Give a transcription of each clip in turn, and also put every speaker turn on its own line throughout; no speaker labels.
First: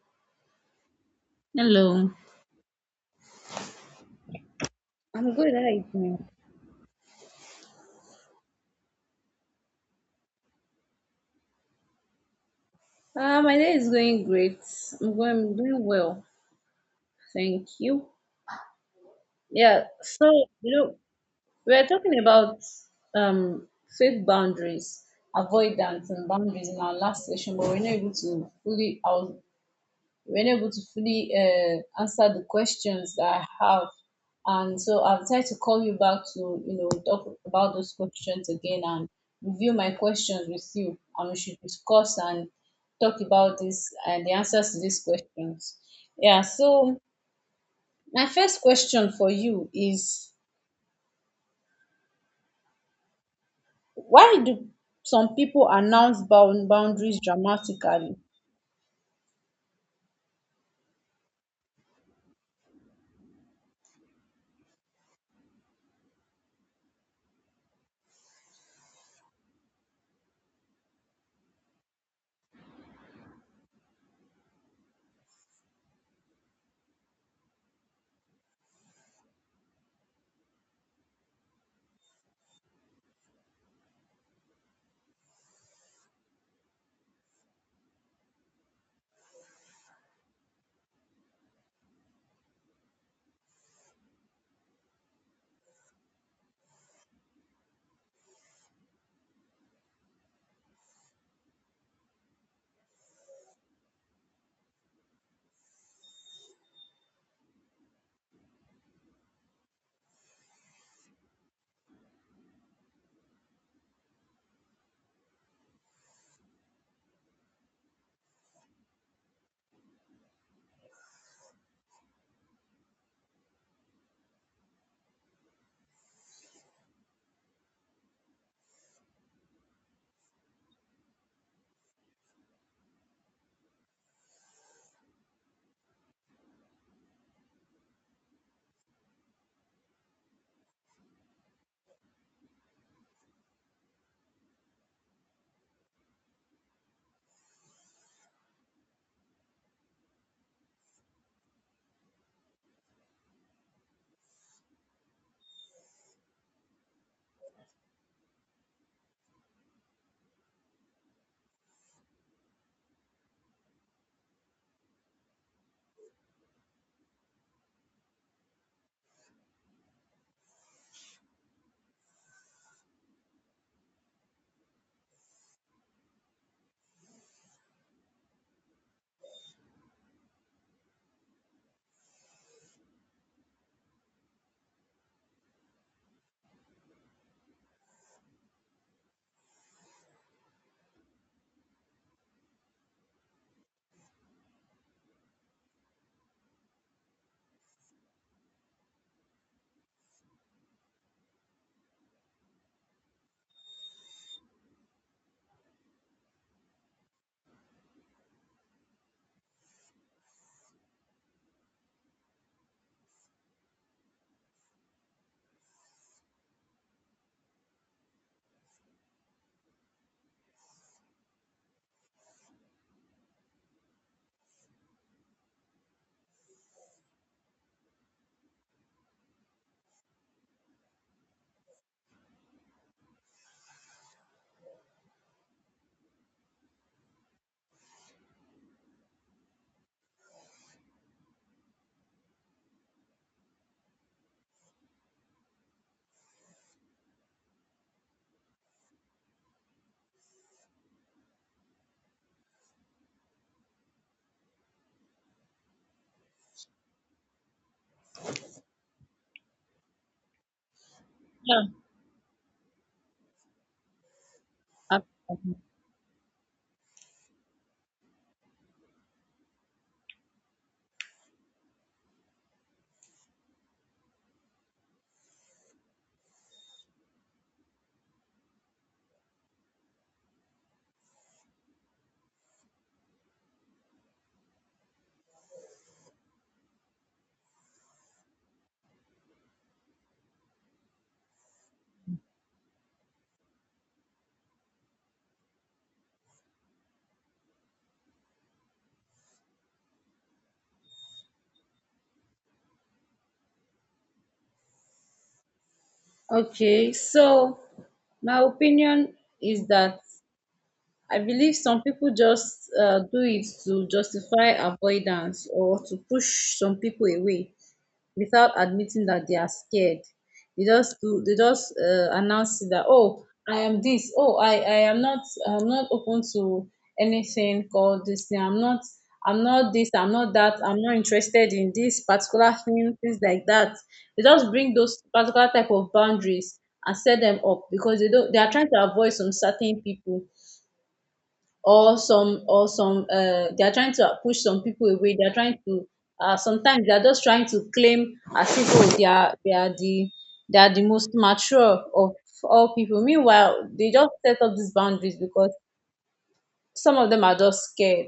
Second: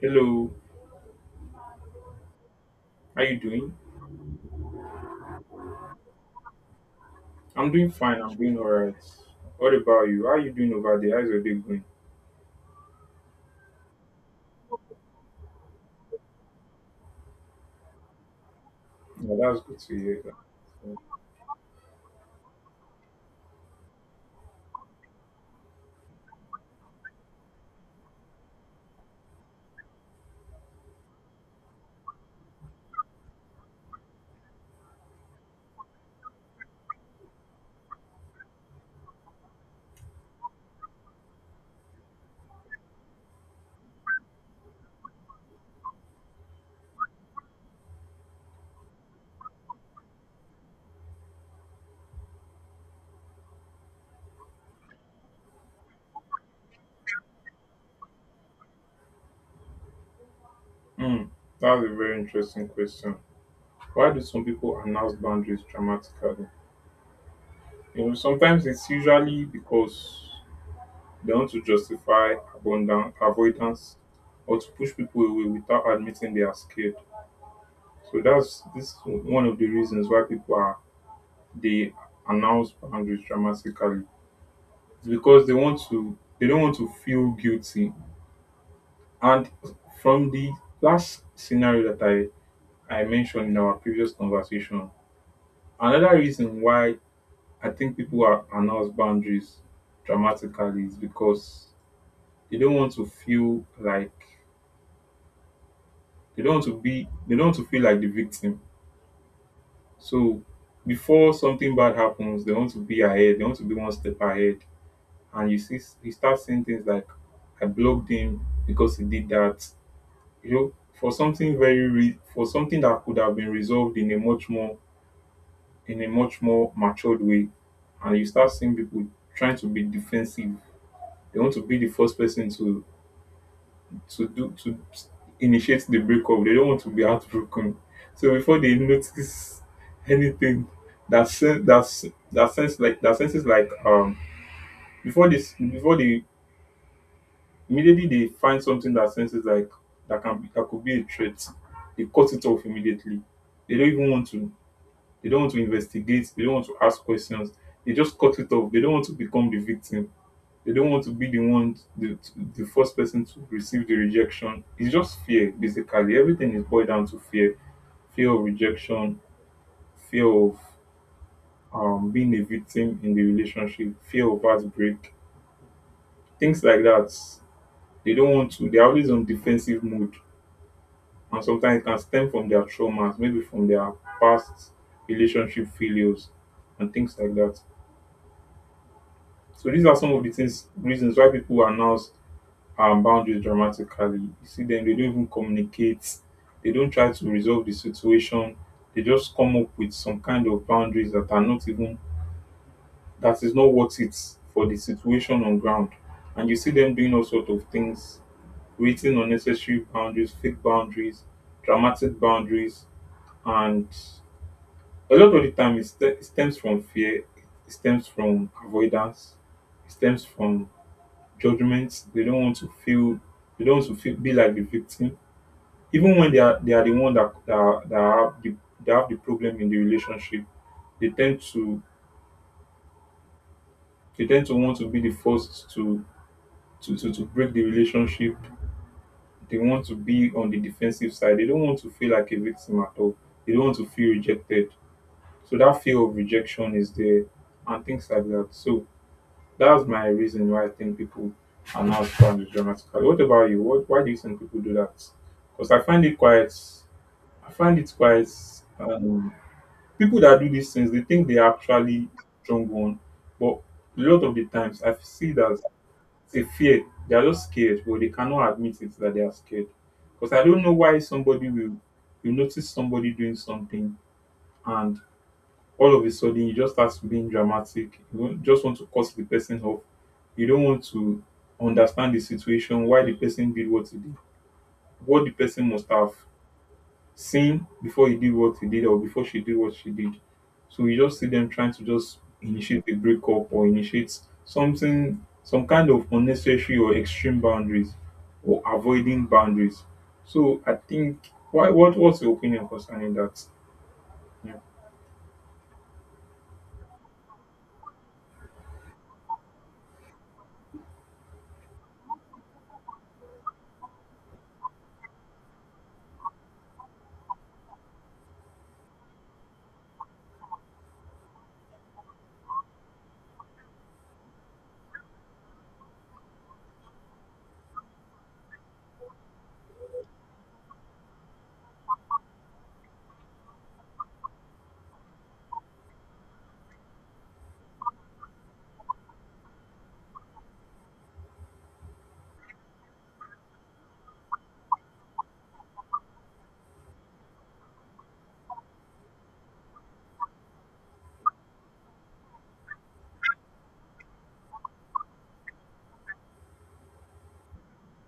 Hello,
Hello.
how you doing?
I'm good. How are you doing?
I'm doing fine. I'm doing all right. What about you? How you doing over there? How's your day going?
My day is going great. I'm doing well. Thank you.
Yeah, that's
Yeah.
good to hear.
So you
That.
know we are talking about um fake boundaries, avoidance and boundaries in our last session, but we're not able to fully. I was You were not able to fully answer the questions that I have. And so I'll try to call you back to, talk about those questions again and review my questions with you. And we should discuss and talk about this and the answers to these questions. Yeah, so my first question for you is, why do some people announce boundaries dramatically?
Mm, that's a very interesting question. Why do some people announce boundaries dramatically? You know, sometimes it's usually because they want to justify abundance, avoidance, or to push people away without admitting they are scared. So that's this is one of the reasons why people are they announce boundaries dramatically. Because they don't want to feel guilty, and from the last scenario that I mentioned in our previous conversation, another reason why I think people are announce boundaries dramatically is because they don't want to feel like they don't want to feel like the victim. So before something bad happens, they want to be one step ahead, and you see you start seeing things like, I blocked him because he did that, you know for something for something that could have been resolved in a much more, in a much more matured way. And you start seeing people trying to be defensive. They want to be the first person to do to initiate the breakup. They don't want to be heartbroken. So before they notice anything, that sense that sen- that sense like that sense is like before they, immediately, they find something that senses like that can be, that could be a threat, they cut it off immediately. They don't even want to, they don't want to investigate, they don't want to ask questions, they just cut it off. They don't want to become the victim. They don't want to be the one the first person to receive the rejection. It's just fear basically. Everything is boiled down to fear. Fear of rejection, fear of being a victim in the relationship, fear of heartbreak, things like that. They don't want to, they're always on defensive mode, and sometimes it can stem from their traumas, maybe from their past relationship failures and things like that. So these are some of the things reasons why people announce boundaries dramatically. You see them, they don't even communicate, they don't try to resolve the situation, they just come up with some kind of boundaries that are not even, that is not worth it for the situation on ground. And you see them doing all sorts of things, creating unnecessary boundaries, fake boundaries, dramatic boundaries, and a lot of the time it stems from fear, it stems from avoidance, it stems from judgment. They don't want to feel, they don't want to be like the victim, even when they are the one that that have the, that have the problem in the relationship. They tend to they tend to want to be the first to to break the relationship. They want to be on the defensive side, they don't want to feel like a victim at all, they don't want to feel rejected. So that fear of rejection is there and things like that. So that's my reason why I think people are now strong dramatically. What about you? Why do you think people do that? Because I find it quite, um, people that do these things, they think they are
Yeah.
actually strong one. But a lot of the times, I see that it's a fear. They are just scared, but they cannot admit it that they are scared. Because I don't know why somebody will, you notice somebody doing something, and all of a sudden you just start being dramatic. You won't- Just want to cut the person off. You don't want to understand the situation, why the person did what he did, what the person must have seen before he did what he did or before she did what she did. So you just see them trying to just initiate a breakup or initiate something, some kind of unnecessary or extreme boundaries or avoiding boundaries. So I think why what what's your opinion concerning that? Yeah.
Okay, so my opinion is that I believe some people just do it to justify avoidance or to push some people away without admitting that they are scared. They just do. They just announce it that, oh, I am this. Oh, I am not. I'm not open to anything called this thing. I'm not. I'm not this. I'm not that. I'm not interested in this particular thing. Things like that. They just bring those particular type of boundaries and set them up because they don't. They are trying to avoid some certain people or some or some they are trying to push some people away, they are trying to sometimes they are just trying to claim as if, oh, they are they are the most mature of all people, meanwhile they just set up these boundaries because some of them are just scared,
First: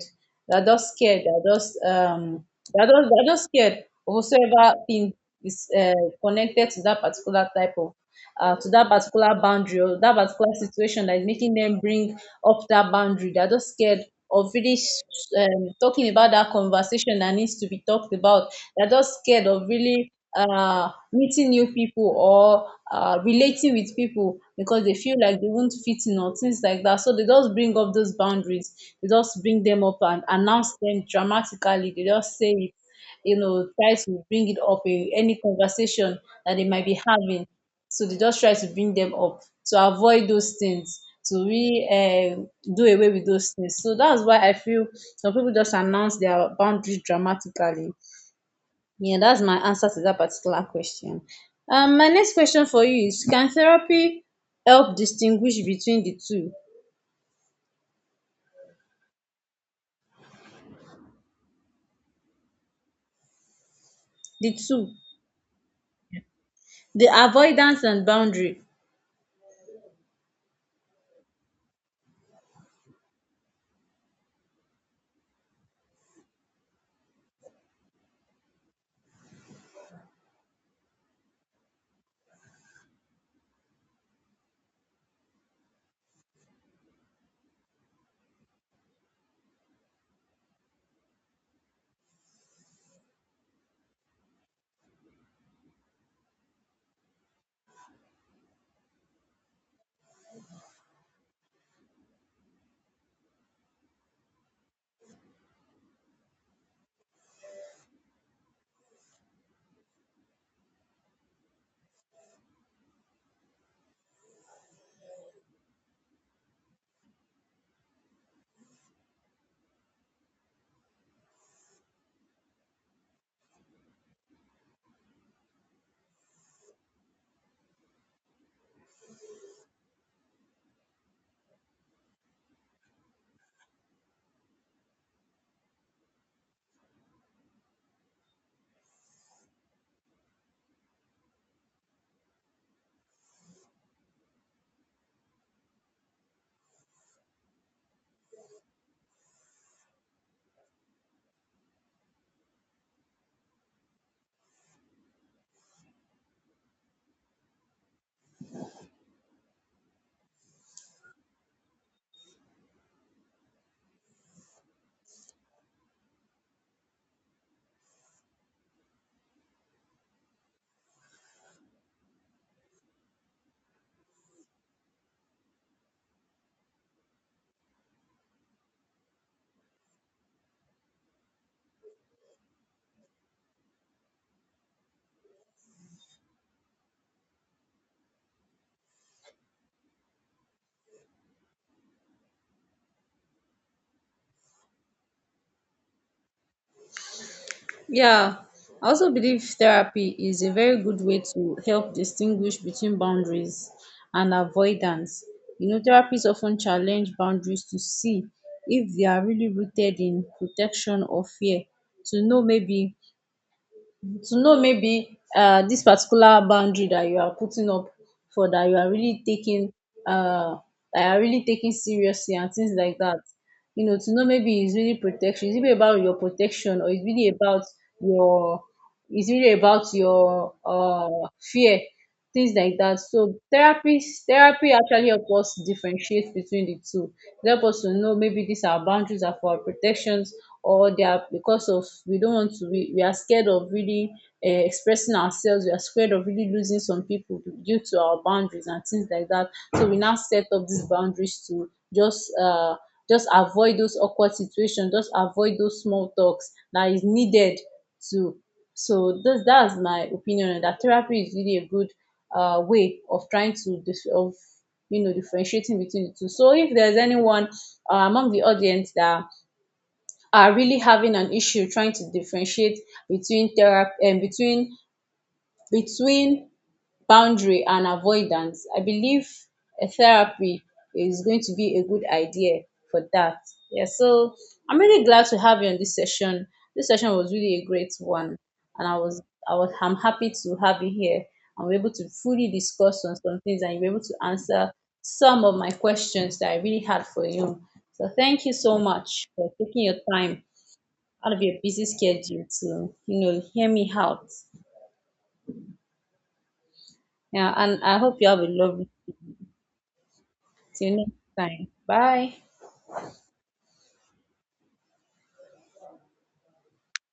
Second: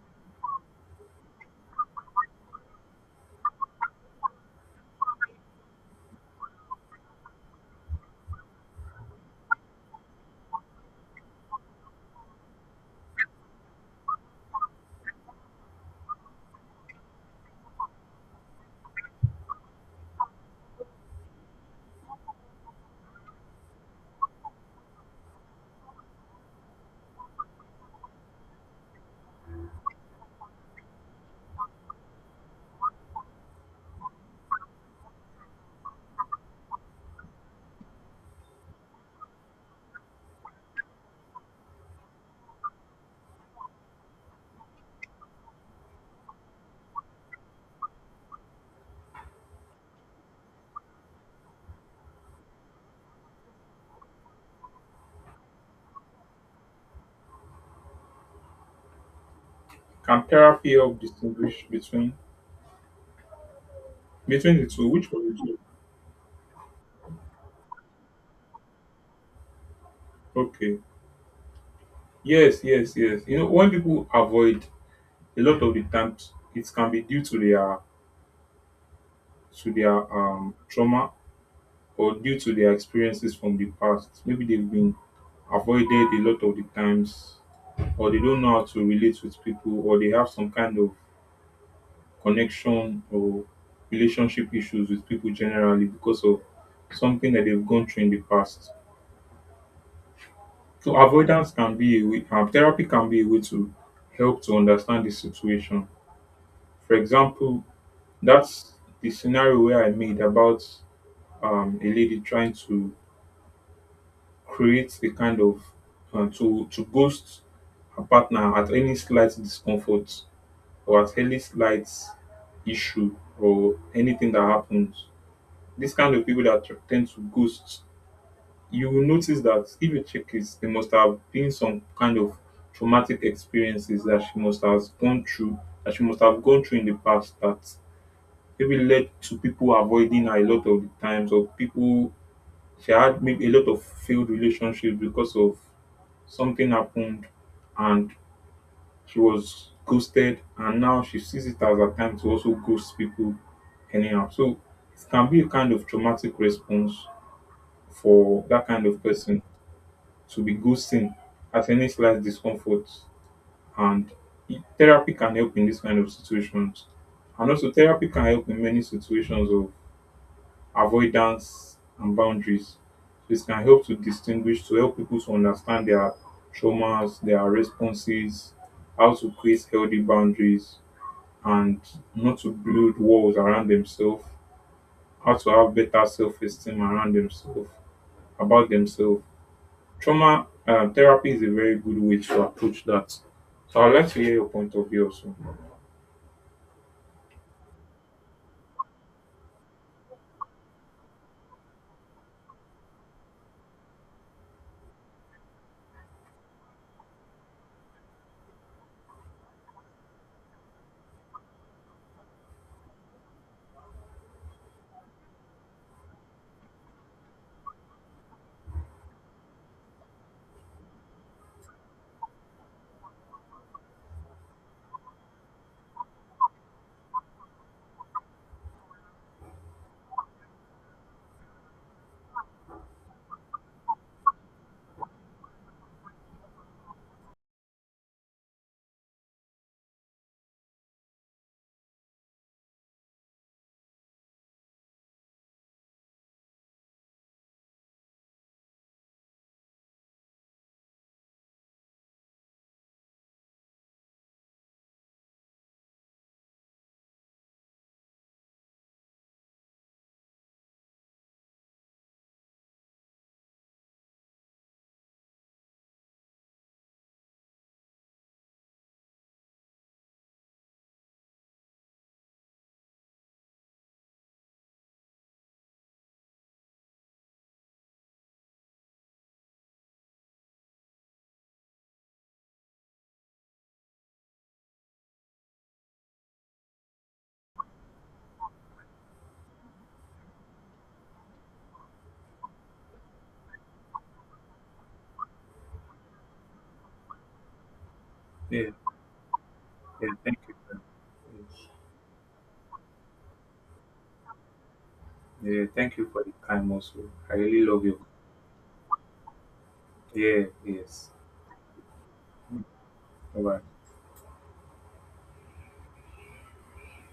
they're just they're just scared of whatsoever thing is connected to that particular type of to that particular boundary or that particular situation that is making them bring up that boundary. They're just scared of really talking about that conversation that needs to be talked about. They're just scared of really meeting new people or relating with people because they feel like they won't fit in or things like that. So they just bring up those boundaries. They just bring them up and announce them dramatically. They just say it, try to bring it up in any conversation that they might be having. So they just try to bring them up to avoid those things, to really do away with those things. So that's why I feel some people just announce their boundary dramatically. Yeah, that's my answer to that particular question. My next question for you is, can therapy help distinguish between the two?
Can therapy help distinguish between May
The
22,
two,
which one is it?
the avoidance and boundary.
Okay. Yes, yes, yes. You know, when people avoid a lot of the times, it can be due to their, to their trauma, or due to their experiences from the past. Maybe they've been avoided a lot of the times, or they don't know how to relate with people, or they have some kind of connection or relationship issues with people generally because of something that they've gone through in the past. So avoidance can be a way, therapy can be a way to help to understand the situation. For example, that's the scenario where I made about a lady trying to create a kind of to ghost her partner at any slight discomfort or at any slight issue or anything that happens. This kind of people that tend to ghost, you will notice that if you check it, it must have been some kind of traumatic experiences that she must have gone through, that she must have gone through in the past, that maybe led to people avoiding her a lot of the times, or people she had maybe a lot of failed relationships because of something happened, and she was ghosted, and now she sees it as a time to also ghost people anyhow. So it can be a kind of traumatic response for that kind of person to be ghosting at any slight discomfort, and therapy can help in this kind of situations. And also therapy can help in many situations of avoidance and boundaries. This can help to distinguish, to help people to understand their traumas, their responses, how to create healthy boundaries, and not to build walls around themselves, how to have better self-esteem around themselves, about themselves. Trauma Therapy is a very good way to approach that. So I'd like to hear your point of view also.
Yeah, I also believe therapy is a very good way to help distinguish between boundaries and avoidance. You know, therapists often challenge boundaries to see if they are really rooted in protection or fear, to know maybe this particular boundary that you are putting up for that you are really taking uh, seriously and things like that. You know, to know maybe it's really protection. It's really about your protection or it's really about your it's really about your fear, things like that. So therapy actually help us differentiate between the two. It help us to know maybe these are boundaries are for our protections, or they are because of we don't want to, we are scared of really expressing ourselves, we are scared of really losing some people due to our boundaries and things like that. So we now set up these boundaries to just uh just avoid those awkward situations, just avoid those small talks that is needed to, so this that's my opinion on that. Therapy is really a good way of trying to dis- of you know differentiating between the two. So if there's anyone among the audience that are really having an issue trying to differentiate between therapy and between between boundary and avoidance, I believe a therapy is going to be a good idea for that. Yeah, so I'm really glad to have you on this session. This session was really a great one, and I was I'm happy to have you here, and we're able to fully discuss on some things, and you were able to answer some of my questions that I really had for you. So thank you
Yeah,
so much for taking your
yeah, thank
time
you.
out of your
Yes.
busy schedule to you know hear me out.
Yeah, thank you for the time also. I
Yeah,
really
and
love
I
you.
hope you have a lovely.
Yeah,
See you
yes.
next time. Bye.
Bye bye.